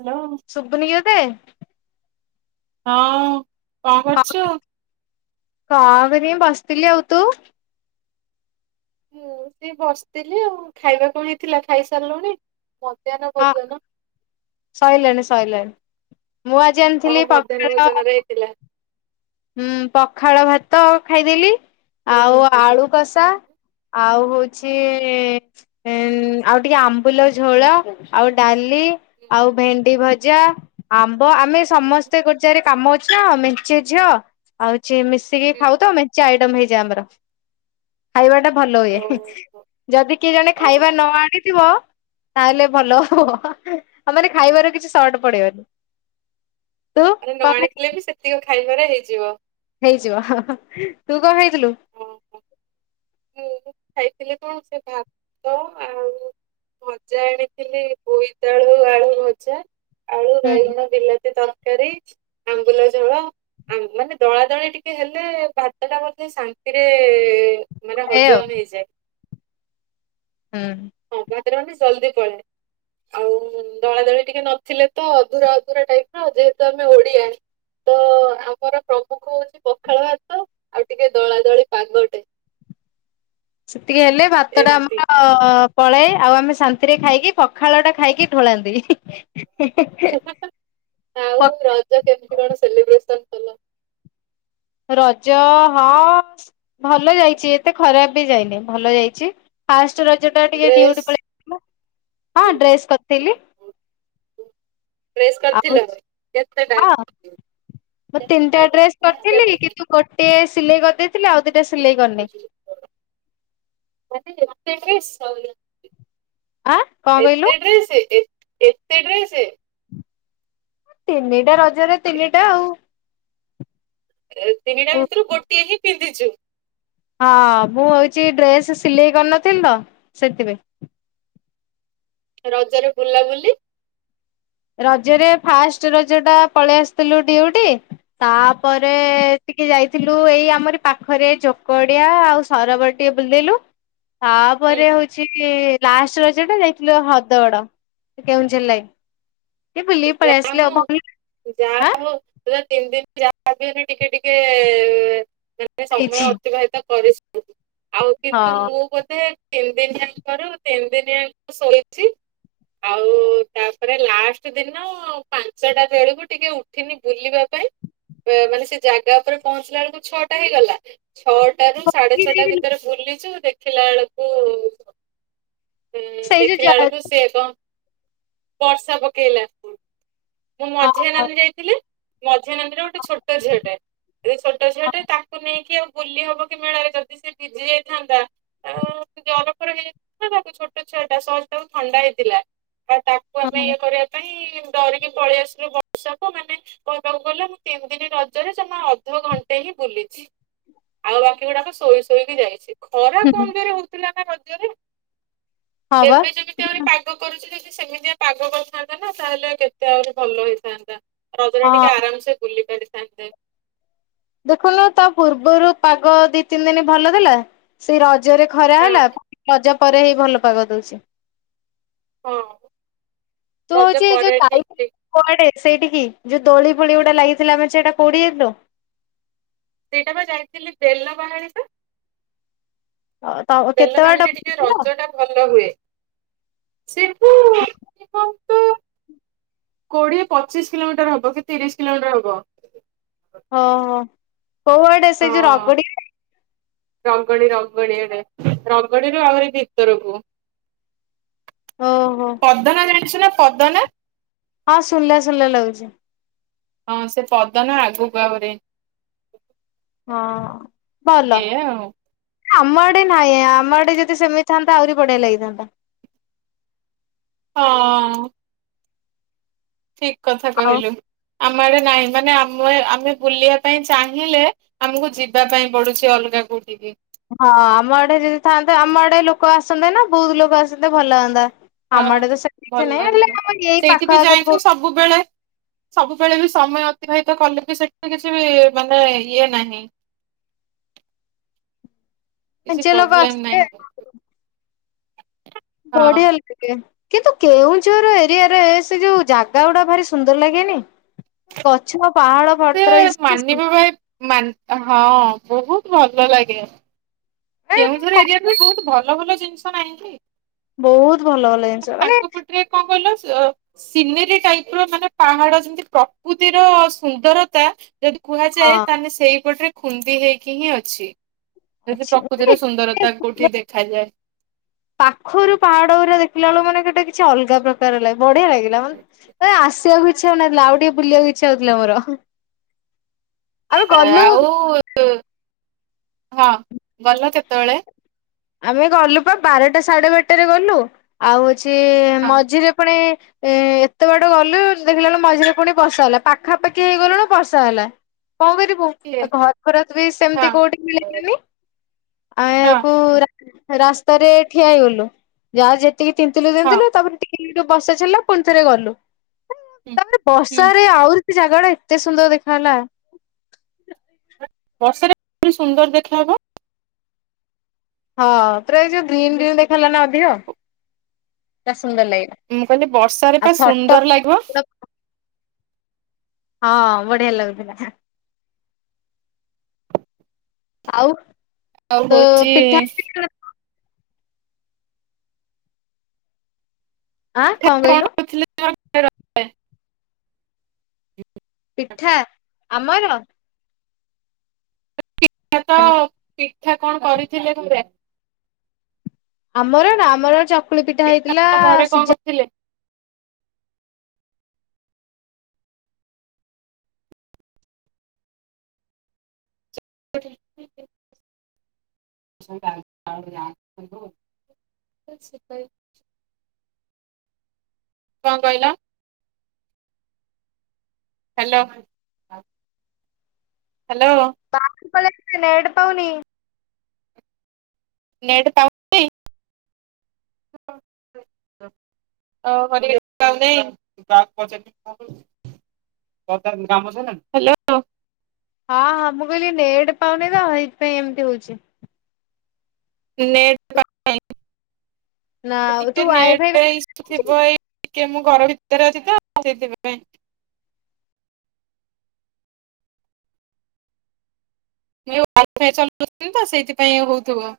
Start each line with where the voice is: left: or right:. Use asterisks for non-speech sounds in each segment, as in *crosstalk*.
right: Hello
left: ଶୁଭୁନିି କି ତତେ?
right: ହଁ କଣ କରୁଛୁ?
left: ହଁ କରିବି ବସିଥିଲି ଆଉ ତୁ?
right: ହୁଁ ସିଏ ବସିଥିଲି ଆଉ ଖାଇବା କଣ ହେଇଥିଲା ଖାଇସାରିଲୁଣି ମଧ୍ୟାହ୍ନ
left: ହଁ
right: ଭୋଜନ?
left: ସଇଲାଣି ସଇଲାଣି ମୁଁ ଆଜି ଆଣିଥିଲି ପଖାଳ
right: ଥିଲା।
left: ହୁଁ ପଖାଳ ଭାତ ଖାଇଦେଲି ଆଉ ଆଳୁ କଷା ଆଉ ହଉଛି ଉଁ ଆଉ ଟିକେ ଆମ୍ବୁଲ ଝୋଳ ଆଉ ଡାଲି ଆଉ ଭେଣ୍ଡି ଭଜା ଆମ୍ବ ଆମେ ସମସ୍ତେ ଗୋଟେ ଜାଗାରେ କାମ ଅଛି ନା ମେଞ୍ଚେ ଝିଅ ହଉଛି ମିଶି ମିଶିକି ଖାଉ ତ ମେଞ୍ଚେ ଆଇଟମ ହେଇଯାଏ ଆମର ଖାଇବା ଟା ଭଲ
right: ଓ
left: ହୁଏ
right: ଓହୋ
left: ଯଦି କିଏ ଜଣେ ଖାଇବା ନ
right: ଓହୋ।
left: ଆଣିଥିବ ତାହେଲେ ଭଲ ଆଉ ମାନେ ଖାଇବାରେ କିଛି ସର୍ଟ ପଡିବନି ତୁ
right: ମାନେ ନ
left: କଣ ଖାଇ
right: ଆଣିଥିଲେ ବି ସେତିକି ଖାଇବାରେ ହେଇଯିବ
left: ହେଇଯିବ ହଁ-ହଁ ତୁ କଣ ଖାଇଥିଲୁ?
right: ଓହୋ। ମୁଁ ବି ଖାଇଥିଲି କଣ ସେ ଭାତ ଆଉ ଭଜା ଆଣିଥିଲି ବୋଇତାଳୁ ଆଳୁ ଭଜା ଆଳୁ,
left: ହୁଁ
right: ବାଇଗଣ, ବିଲାତି ତରକାରୀ ଆମ୍ବୁଲ ଝୋଳ ଆମ୍ବୁଲ ମାନେ ଦଳା ଦଳି ଟିକେ ହେଲେ ଭାତ ଟା ବୋଧେ ଶାନ୍ତିରେ ମାନେ
left: ଏଇ ଆଉ
right: ହଜମ୍ ହେଇଯାଏ।
left: ହୁଁ।
right: ଅବାଟରେ *unintelligible* ମାନେ ଜଲଦି ପଳାଏ। ଆଉ ଦଳାଦଳି ଟିକେ ନଥିଲେ ତ ଅଧୁରା ଅଧୁରା ଟାଇପ ର ଯେହେତୁ ଆମେ ଓଡିଆ ତ ଆମର ପ୍ରମୁଖ ହଉଛି ପଖାଳ ଭାତ ଆଉ ଟିକେ ଦଳା ଦଳି ପାଗଟେ
left: ସେତିକି ହେଲେ ଭାତ ଟା
right: ଏମିତି।
left: ଆମର ପଳାଏ ଆଉ ଆମେ ଶାନ୍ତିରେ ଖାଇକି ପଖାଳ ଟା ଖାଇକି ଢୋଳାନ୍ତି
right: ହିଁ--ହିଁ--ହିଁ। ଆଉ ରଜ କେମିତି କଣ ସେଲିବ୍ରେସନ କଲ?
left: ରଜ ହଁ ଭଲ ଯାଇଛି ଏତେ ଖରାପ ବି ଯାଇନି ଭଲ ଯାଇଛି ଫାଷ୍ଟ ରଜ ଟା ଟିକେ
right: ଡ୍ରେସ୍
left: ଡିୱଟି ପଳେଇ ଯାଇଥିଲି ହଁ ଡ୍ରେସ୍ କରିଥିଲି
right: ଡ୍ରେସ୍
left: ଆଉ
right: କରିଥିଲ କେତେଟା?
left: ହଁ ମୁଁ ତିନିଟା ଡ୍ରେସ୍ କରିଥିଲି କିନ୍ତୁ ଗୋଟେ ସିଲେଇ କରିଦେଇଥିଲି ଆଉ ଦିଟା ସିଲେଇ କରିନି
right: ଗୋଟେ ଡ୍ରେସ୍ ଆଉ ଇଏ *unintelligible*
left: ଆ କଣ କହିଲୁ
right: ଏତେ ଡ୍ରେସ ଏତ ଏତେ ଡ୍ରେସ
left: ତିନିଟା ରଜରେ ତିନିଟା ଆଉ
right: ତିନିଟା ଭିତରୁ ଗୋଟିଏ ହିଁ ପିନ୍ଧିଛୁ
left: ହଁ ମୁଁ ହେଉଛି ଡ୍ରେସ୍ ସିଲେଇ କରିନଥିଲି ତ ସେଥିପାଇଁ
right: ରଜରେ ବୁଲାବୁଲି?
left: ରଜରେ ଫାଷ୍ଟ ରଜ ଟା ପଳେଇ ଆସିଥିଲୁ ଡିୱଟି ତାପରେ ଟିକେ ଯାଇଥିଲୁ ଏଇ ଆମର ପାଖରେ ଚୋକଡିଆ ଆଉ ସରବା ଟିକେ ବୁଲିଲୁ
right: ହୁଁ
left: ତାପରେ ହଉଛି ଲାଷ୍ଟ ରଜ ଟା ଯାଇଥିଲୁ ହ୍ରଦଗଡ କେଉଁଝର ଲାଇନ ଟିକେ ବୁଲିକି
right: ଯାହା
left: ପଳେଇସିଲି
right: ହଉ
left: ଆଉ *unintelligible*
right: ଯାହା
left: ଆଁ
right: ହଉ ପୁରା ତିନି ଦିନ ଯାହା ବି ହେଲେ ଟିକେ ଟିକେ ମାନେ ସମୟ
left: ହେଇଛି
right: ଅତିବାହିତ କରି ଶ୍ ଆଉ କିନ୍ତୁ
left: ହଁ।
right: ମୁଁ ବୋଧେ ତିନି ଦିନି ଯାକର ତିନି ଦିନ ଯାକ ଶୋଇଛି, ଆଉ ତାପରେ ଲାଷ୍ଟ ସେଦିନ ପାଞ୍ଚଟା ବେଳକୁ ଟିକେ ଉଠିନି ବୁଲିବା ପାଇଁ ମାନେ ସେ ଜାଗା ଉପରେ ପହଞ୍ଚିଲା ବେଳକୁ ଛଅଟା ହେଇଗଲା, ଛଅ ଟାରୁ ସାଢେ ଛଅଟା ଭିତରେ ବୁଲିଛୁ ଦେଖିଲା ବେଳକୁ ଉଁ
left: ସେଇ ଯୋଉ ଯା
right: ଦେଖିଲା
left: ହଁ
right: ବେଳକୁ ସେ କଣ, ବର୍ଷା ପକେଇଲା। ମୋ ମଝିଆ
left: ହଁ
right: ନାନୀ ଯାଇଥିଲେ ମଝିଆ ନାନୀର ଗୋଟେ
left: ହଁ
right: ଛୋଟ ଝିଅଟାଏ, ଛୋଟ ଝିଅ ଟେ ତାକୁ ନେଇକି ଆଉ ବୁଲି ହବ କି ମେଳାରେ ଯଦି ସେ ଭିଜି ଯାଇଥାନ୍ତା ତାକୁ ଜର ଫର ହେଇ ଯାଇଥାନ୍ତା ତାପରେ ଛୋଟ ଛୁଆ ଟା ସହଜେ ତାକୁ ଥଣ୍ଡା ହେଇଥିଲା ଆଉ ତାକୁ କୁଆ ପାଇଁ କରିବା ପାଇଁ ଡରିକି ପଳେଇ ଆସିଲୁ ବର୍ଷାକୁ ମାନେ କହିବାକୁ ଗଲେ ମୁଁ ତିନି ଦିନିରେ ରଜରେ ଜମା ଅଧଘଣ୍ଟେ ହିଁ ବୁଲିଛି। ଆଉ ବାକି ଗୁଡାକ ଶୋଇ ଶୋଇକି ଯାଇଛି। ଖରା
left: ହୁଁ,
right: କମ ଜୋରେ ହେଉଥିଲା ନା ରଜରେ,
left: ହଁ ବା।
right: ଏବେ ଯଦି ଏବେ ଆହୁରି ପାଗ କରୁଛି ଯଦି ସେମିତିଆ ପାଗ କରିଥାନ୍ତା ନା ତାହେଲେ କେତେ ଆହୁରି ଭଲ ହେଇଥାନ୍ତା। ରଜରେ ଟିକେ
left: ହଁ
right: ଆରାମସେ ବୁଲି ପାରିଥାନ୍ତେ।
left: ଦେଖନ ତା ପୂର୍ବରୁ ପାଗ ଦି ତିନି ଦିନ ଭଲ ଦେଲା। ସେଇ ରଜରେ ଖରା
right: ହଁ
left: ହେଲା, ରଜ ପରେ ହେଇ ଭଲ ପାଗ ଦେଉଛି।
right: ହଁ। ରଜ
left: ତଛି ଯଉ
right: ପରେ
left: ଚାଇ
right: ଠିକ
left: *unintelligible*
right: ଠିକ।
left: କୁଆଡେ ସେଇଠିକି ଯୋଉ ଦୋଳି ଫୋଳି ଗୁଟା ଲାଗିଥିଲା ମେଞ୍ଚେ ସେଟା କୋଇଠିକି ଯାଇଥିଲୁ?
right: ସେଇଟା ବା ଯାଇଥିଲି ବେଲ ବାହାଡି ପା।
left: ଅ, ତ କେତେ
right: ବେଲ
left: ବାଟ
right: ବାଳିରେ ଟିକେ
left: ବୁଲିଥିଲ?
right: ରଜ ଟା ଭଲ ହୁଏ, ସେଠୁ ମିନିମମ କୋଡିଏ ପଚିଶ କିଲୋମିଟର ହବ କି ତିରିଶ କିଲୋମିଟର ହବ।
left: ଓହୋ, କୋଉଆଡେ ସେଇ ଯୋଉ
right: ହଁ
left: ରଗଡି
right: ରଗଡି ର ଗଡି ଏଡେ ରଙ୍ଗଡିରୁୁ ଆହୁରି ଭିତରକୁ। ହଁ *inaudible*
left: ଓହୋ।
right: ପଦନା ଜାଣିଛୁ ନା ପଦନା?
left: ହଁ ଶୁଣିଲା ଶୁଣିଲା ଲାଗୁଛି।
right: ହଁ ସେ ପଦନା ଆଗକୁ ଆହୁରି।
left: ହଁ, ଭଲ।
right: ଏଇଆ ଆଉ।
left: ଆମ ଆଡେ ନାହିଁ ଆମ ଆଡେ ଯଦି ସେମିତି ଥାନ୍ତା ଆହୁରି ବଢିଆ ଲାଗିଥାନ୍ତା।
right: ହଁ ଅ-। ଠିକ୍ କଥା
left: ଆଉ
right: କହିଲୁ, ଆମ ଆଡେ ନାହିଁ ମାନେ ଆମେ ଆମେ ବୁଲିବା ପାଇଁ ଚାହିଁଲେ ଆମକୁ ଯିବା ପାଇଁ ପଡୁଛି ଅଲଗା କୋଉଠିକି।
left: ହଁ ଆମ ଏଡେ ଯଦି ଥାଆନ୍ତାେ ଆମ ଆଡେ ଲୋକ ଆସନ୍ତେ ନା ବହୁତ ଲୋକ ଆସନ୍ତେ ଭଲ ହୁଅନ୍ତା।
right: ହଁ
left: ଆମ ଆଡେ ତ ସେମିତି
right: ଭଲ
left: କିଛି ନାହିଁ ହେଲେ
right: ଲାଗନ୍ତା।
left: ଆମ ଏଇ
right: ସେଇଠି ବି
left: ପାଖ ଆଖରେ
right: ଯାଇକି
left: କୋଭ ଠି
right: ସବୁବେଳେ! ସବୁବେଳେ ବି ସମୟ ଅତିବାହିତ କଲେ ବି ସେମିତି କିଛି ବି ମାନେ ଇଏ ନାହିଁ। କିଛି
left: ମେଁଚେ ଲୋକ
right: ପ୍ରୋବ୍ଲେମ ନାହିଁ
left: ଆସିବେ!
right: ହଁ
left: ବଢିଆଲ। ଆଜ୍ଞା, କିନ୍ତୁ କେଉଁଝର ଏରିଆରେ ସେ ଯୋଉ ଜାଗା ଗୁଡା ଭାରି ସୁନ୍ଦର ଲାଗେନି? ଗଛ ନା ପାହାଡ଼
right: ସେ ମାନିବା ଭାଇ ମାନ୍ ହଁ ବହୁତ ଭଲ ଲାଗେ।
left: ମାନେ
right: କେଉଁଝର ଏରିଆରେ ବି ବହୁତ ଭଲ ଭଲ ଜିନିଷ ନାହିଁ କି?
left: ବହୁତ ଭଲ ଭଲ ଜିନିଷ, ମାନେ
right: ରେ କଣ କହିଲ *unintelligible* ସିନେରୀ ଟାଇପ ର ମାନେ ପାହାଡ, ଯେମତି ପ୍ରକୃତିର ସୁନ୍ଦରତା ଯଦି
left: ହଁ
right: କୁହାଯାଏ ତାହେଲେ ସେଇପଟରେ ଖୁନ୍ଦି ହେଇକି ହିଁ ଅଛି, ଯଦି
left: ଅଛି
right: ପ୍ର
left: ମାନେ
right: କୃତି ର
left: ଏତେ
right: ସୁନ୍ଦରତା କୋଉଠି
left: ସୁନ୍ଦର
right: ଦେଖାଯାଏ।
left: ପାଖରୁ ପାହାଡ ଗୋରା ଦେଖିଲା ବେଳ ମାନେ ଗୋଟେ କିଛି ଅଲଗା ପ୍ର *unintelligible* ବଢିଆ ଲାଗିଲା ମାନେ ଆସିବାକୁ ଇଚ୍ଛା ହଉନଥିଲା ଆଉ ଟିକେ ବୁଲିବାକୁ ଇଚ୍ଛା ହଉଥିଲା ମୋର। ଆମେ ଗଲୁ
right: ଆଉ, ହଁ ଗଲ କେତେବେଳେ?
left: ଆମେ ଗଲୁ ପା ବାରଟା ସାଢେ ବାରଟାରେ ଗଲୁ, ଆଉ ହଉଛି
right: ହଁ
left: ମଝିରେ ପୁଣି ଏ ଏତେ ବାଟ ଗଲୁ। ଦେଖିଲା ବେଲକୁ ମଝିରେ ପୁଣି ବର୍ଷା ହେଲା, ପାଖାପାଖି ହେଇଗଲୁଣୁ ବର୍ଷା ହେଲା, କଣ କରିବୁ?
right: କିଏ
left: ଆ ଘର ଘର ବି ସେମିତି
right: ହଁ
left: କୋଉଠି ମିଳିଲାନି,
right: ହଁ
left: ଆୟାକୁ ରା ରାସ୍ତାରେ ଠିଆ ହେଇଗଲୁ, ଯାହା ଯେତିକି ତିନ୍ତିଲୁ
right: ହଁ
left: ତିନ୍ତିଲୁ, ତାପରେ ଟି *unintelligible* ବର୍ଷା ଛାଡିଲା ପୁଣି ଥରେ ଗଲୁ
right: ହୁଁ
left: *unintelligible*
right: ହୁଁ
left: ବର୍ଷାରେ ଆହୁରି ସେ ଜାଗା ଟା ଏତେ ସୁନ୍ଦର ଦେଖା ହେଲା।
right: ବର୍ଷା ପୁଣି ସୁନ୍ଦର ଦେଖାହେବ।
left: ହଁ ପୁରା ଏ ଯୋଉ ଗ୍ରୀନ ଗ୍ରୀନ ଦେଖାଲା ନା ଅଧିକ, ପୁରା ସୁନ୍ଦର ଲାଗିଲା।
right: ମୁଁ କହିଲି ବର୍ଷ
left: ଆଉ
right: ପା ସୁନ୍ଦର ଲାଗିବ।
left: ଫଟୋ ହଁ ବଢିଆ ଲାଗୁଥିଲା। ଆଉ
right: ଆଉ
left: ତ
right: ହଉଛି
left: ପିଠା ଆଁ, କଣ କହିଲୁ?
right: *inaudible*
left: ପିଠା ଆମର?
right: *unintelligible* ତ, ପିଠା କଣ କରିଥିଲେ ଘରେ?
left: ଆମର ନା ଆମର ଚ
right: *unintelligible* ଘରେ କଣ କରିଥିଲେ? କଣ କହିଲ? ହ୍ୟାଲୋ। ହ୍ୟାଲୋ।
left: *inaudible* ନେଡ଼ ପାଉନି।
right: ନେଟ ପାଉ *inaudible* କ ତାର କାମ ସଇଲାଣି, ହ୍ୟାଲୋ।
left: ହଁ ହଁ, ମୁଁ କହିଲି ନେଟ୍ ପାଉନି ତ ହେଇଥିପାଇଁ ଏମିତି ହଉଛି।
right: ନେଟ
left: ନା
right: *inaudible*
left: ତୁ
right: ଟିକେ
left: ୱାଇ ଫାଇ
right: ନେଟେ ଇଶୁ
left: ବାହାରକୁ
right: ଥିବ ଏଇ। ଟିକେ ମୁଁ ଘର ଭିତରେ ଅଛି ତ ଆ ସେଇଥିପାଁଇ। *inaudible* ସେଇଥିପାଇଁ ହଉଥିବ।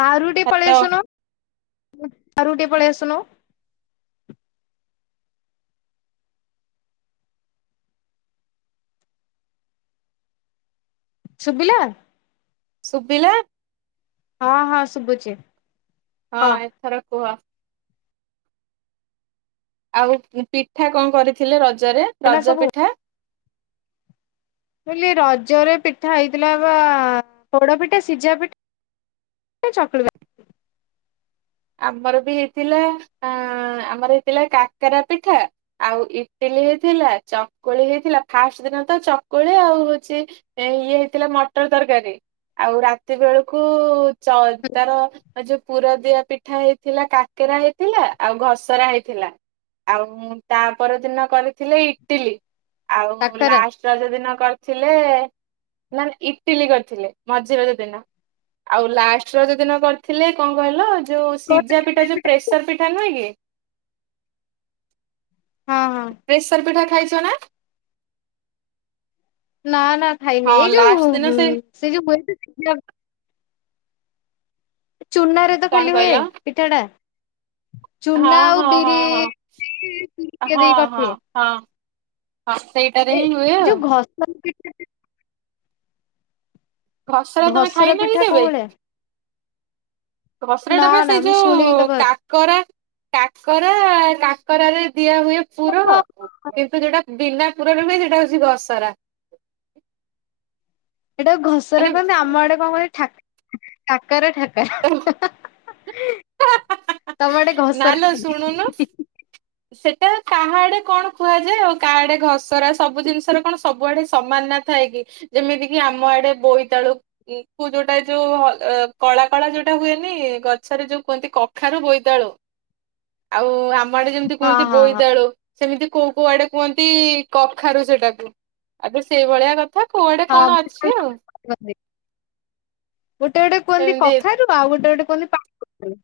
left: ବାରୁଟିକୁ ପଳେଇ
right: ତ
left: ଆସୁନୁ, ବାରୁଟି ପଳେଇ ଆସୁନୁ। ସୁଭିଲା।
right: ସୁବିଲା।
left: ହଁ, ହଁ ଶୁଭୁଛିି।
right: ହଁ, ଏଥର କୁହ। ଆଉ ପିଠା କଣ କରିଥିଲେ। ରଜରେ
left: ଏନା
right: ରଜ
left: ସବୁ ମୁଁ
right: ପିଠା?
left: ମୁଁ କହିଲି ରଜରେ ପିଠା ହେଇଥିଲା ବା ପୋଡ଼ ପିଠା, ସିଝା ପିଠା, ଏ ଚକୁଳି ପିଠା।
right: ଆମର ବି ହେଇଥିଲା ଅ ଆମର ହେଇଥିଲା କାକରା ପିଠା, ଆଉ ଇଟିଲି ହେଇଥିଲା, ଚକୁଳି ହେଇଥିଲା, ଫାଷ୍ଟ ଦିନ ତ ଚକୁଳି, ଆଉ ହଉଛି। ଏ ଇଏ ହେଇଥିଲା ମଟର ତରକାରୀ। ଆଉ ରାତି ବେଳକୁ
left: ପିଠା
right: ତାର ଯୋଉ ପୁର ଦିଆ ପିଠ ପିଠା ହେଇଥିଲା, କାକେରା ହେଇଥିଲା, ଆଉ ଘସରା ହେଇଥିଲା। ଆଉ ମୁଁ ତା ପରଦିନ କରିଥିଲି ଇଟିଲି, ଆଉ ମୁଁ
left: କାକରା
right: ଲାଷ୍ଟ ରଜ ଦିନ କରିଥିଲେ, ନା ଇଟିଲି କରିଥିଲେ, ମଝି ରଜ ଦିନ। ଆଉ ଲାଷ୍ଟ ରଜ ଦିନ କରିଥିଲେ, କଣ କହିଲ ଯୋଉ
left: ହଁ
right: ସିଝା ପିଠା, ଯୋଉ ପ୍ରେସର ପିଠା ନୁହେଁ କି
left: ହଁ- ହଁ-
right: ପ୍ରେସର ପିଠା ଖାଇଛ ନା?
left: ନା- ନା ଖାଇନି
right: ହଁ
left: ଏଇ
right: ଲାଷ୍ଟ
left: ଯୋଉ
right: ଦିନ
left: ସେ ଯୋଉ ହୁଏ ଚୁନାରେ ତ
right: କଣ
left: ଖାଲି ହୁଏ।
right: କହିଲ
left: ପିଠା ଟା ଚୁନା
right: ହଁ
left: ଆଉ
right: ହଁ
left: ବିରି
right: ହଁ ହଁ।
left: ଏ ଦେଇ *unintelligible*
right: ହଁ ହଁ
left: କରିଥିଲେ
right: ହଁ ହଁ, ସେଇଟା
left: ଏ ଯୋଉ ଘସରା ପିଠା
right: ଘସରା ତମେ
left: ଘସର
right: ଖାଇନ
left: ପିଠା
right: କି
left: କୋଉ
right: କେବେ?
left: ଭଳିଆ
right: ଘସରା ଟା
left: ନା
right: ବା
left: ନା
right: ସେଇ
left: ମୁଁ ଶୁଣିଲି
right: ଯୋଉ
left: ତ
right: କା କରା, କାକରା, କାକରରେ ଦିଆ ହୁଏ ପୁର
left: ବା
right: କିନ୍ତୁ ଯୋଉଟା ବିନାପୁରରେ ହୁଏ। ସେଟା ହଉଛି ଘସରା।
left: ଏଇଟାକୁ ଘସରା
right: ମାନେ
left: କହନ୍ତି। ଆମ ଆଡେ କଣ କହନ୍ତି ଠା ଠାକର- ଠାକରା ତମ ଆଡେ ଘାସରା
right: ନାଲୋ
left: କୁହନ୍ତି
right: ଶୁଣୁନୁ
left: ହି- ହି -ହି
right: ସେଟା କାହା ଆଡେ କଣ କୁହାଯାଏ ଆଉ କାହା ଆଡେ ଘସରା ସବୁ ଜିନିଷରେ କଣ ସବୁଆଡେ ସମାନ ନା ଥାଏ କି, ଯେମିତି କି ଆମ ଆଡେ ବୋଇତାଳୁ ତୁ ଯୋଉଟା ଯୋଉ କଳା କଳା ଯୋଉଟା ହୁଏନି, ଗଛରେ ଯୋଉ କୁହନ୍ତି। କଖାରୁ ବୋଇ ତାଳୁ ଆଉ ଆମ ଆଡେ ଯେମିତି
left: ହଁ
right: କୁହନ୍ତି
left: ହଁ ହଁ
right: ବୋଇତାଳୁ ସେମିତି କୋଉ କୋଉ ଆଡେ କୁହନ୍ତି, କଖାରୁ ସେଇଟାକୁ ଆ ତ ସେଇଭଳିଆ କ
left: ହଁ ଗୋଟେ ଗୋଟେ କୁହନ୍ତି
right: ଏମିତି
left: କଖାରୁ। ଆଉ ଗୋଟେ- ଗୋଟେ ଆଡେକୁହନ୍ତି ପାଣି କଖାରୁ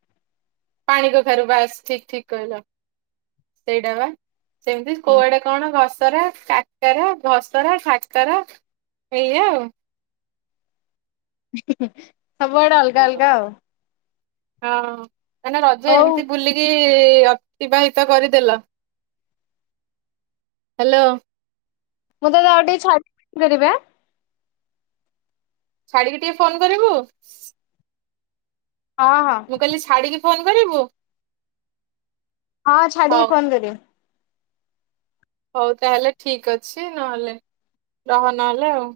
right: ପାଣି କଖାରୁ ବାସ୍ ଠିକ ଠିକ କହିଲ ସେଇଟା ବା ସେମିତି
left: ହୁଁ
right: କୋଉଆଡେ କଣ ଘସରା, କାକରା, ଘସରା, କାକରା, ଏଇଆ ଆଉ
left: *inaudible* ଅଲଗା ଅଲଗା ଆଉ।
right: ହଁ, ମାନେ ରଜ
left: ହଉ
right: ଏମିତି ବୁଲିକି କି ଅତିବାହିତ କରିଦେଲ। ହ୍ୟାଲୋ!
left: ମୁଁ କହିଲି, ଆଉ ଟିକେ ଛାଡିକି କରିବେ ହାଁ
right: ଛାଡିକି ଟିକେ ଫୋନ କରିବୁ।
left: ହଁ- ହଁ
right: କହିଲ ଛାଡିକି ଫୋନ କରିବୁ?
left: ହଁ
right: ହଉ
left: ଛାଡ଼ିକି ଫୋନ କରିବି।
right: ହଉ ତାହେଲେ ଠିକ ଅଛି ନହେଲେ ରହ ନହେଲେ ଆଉ।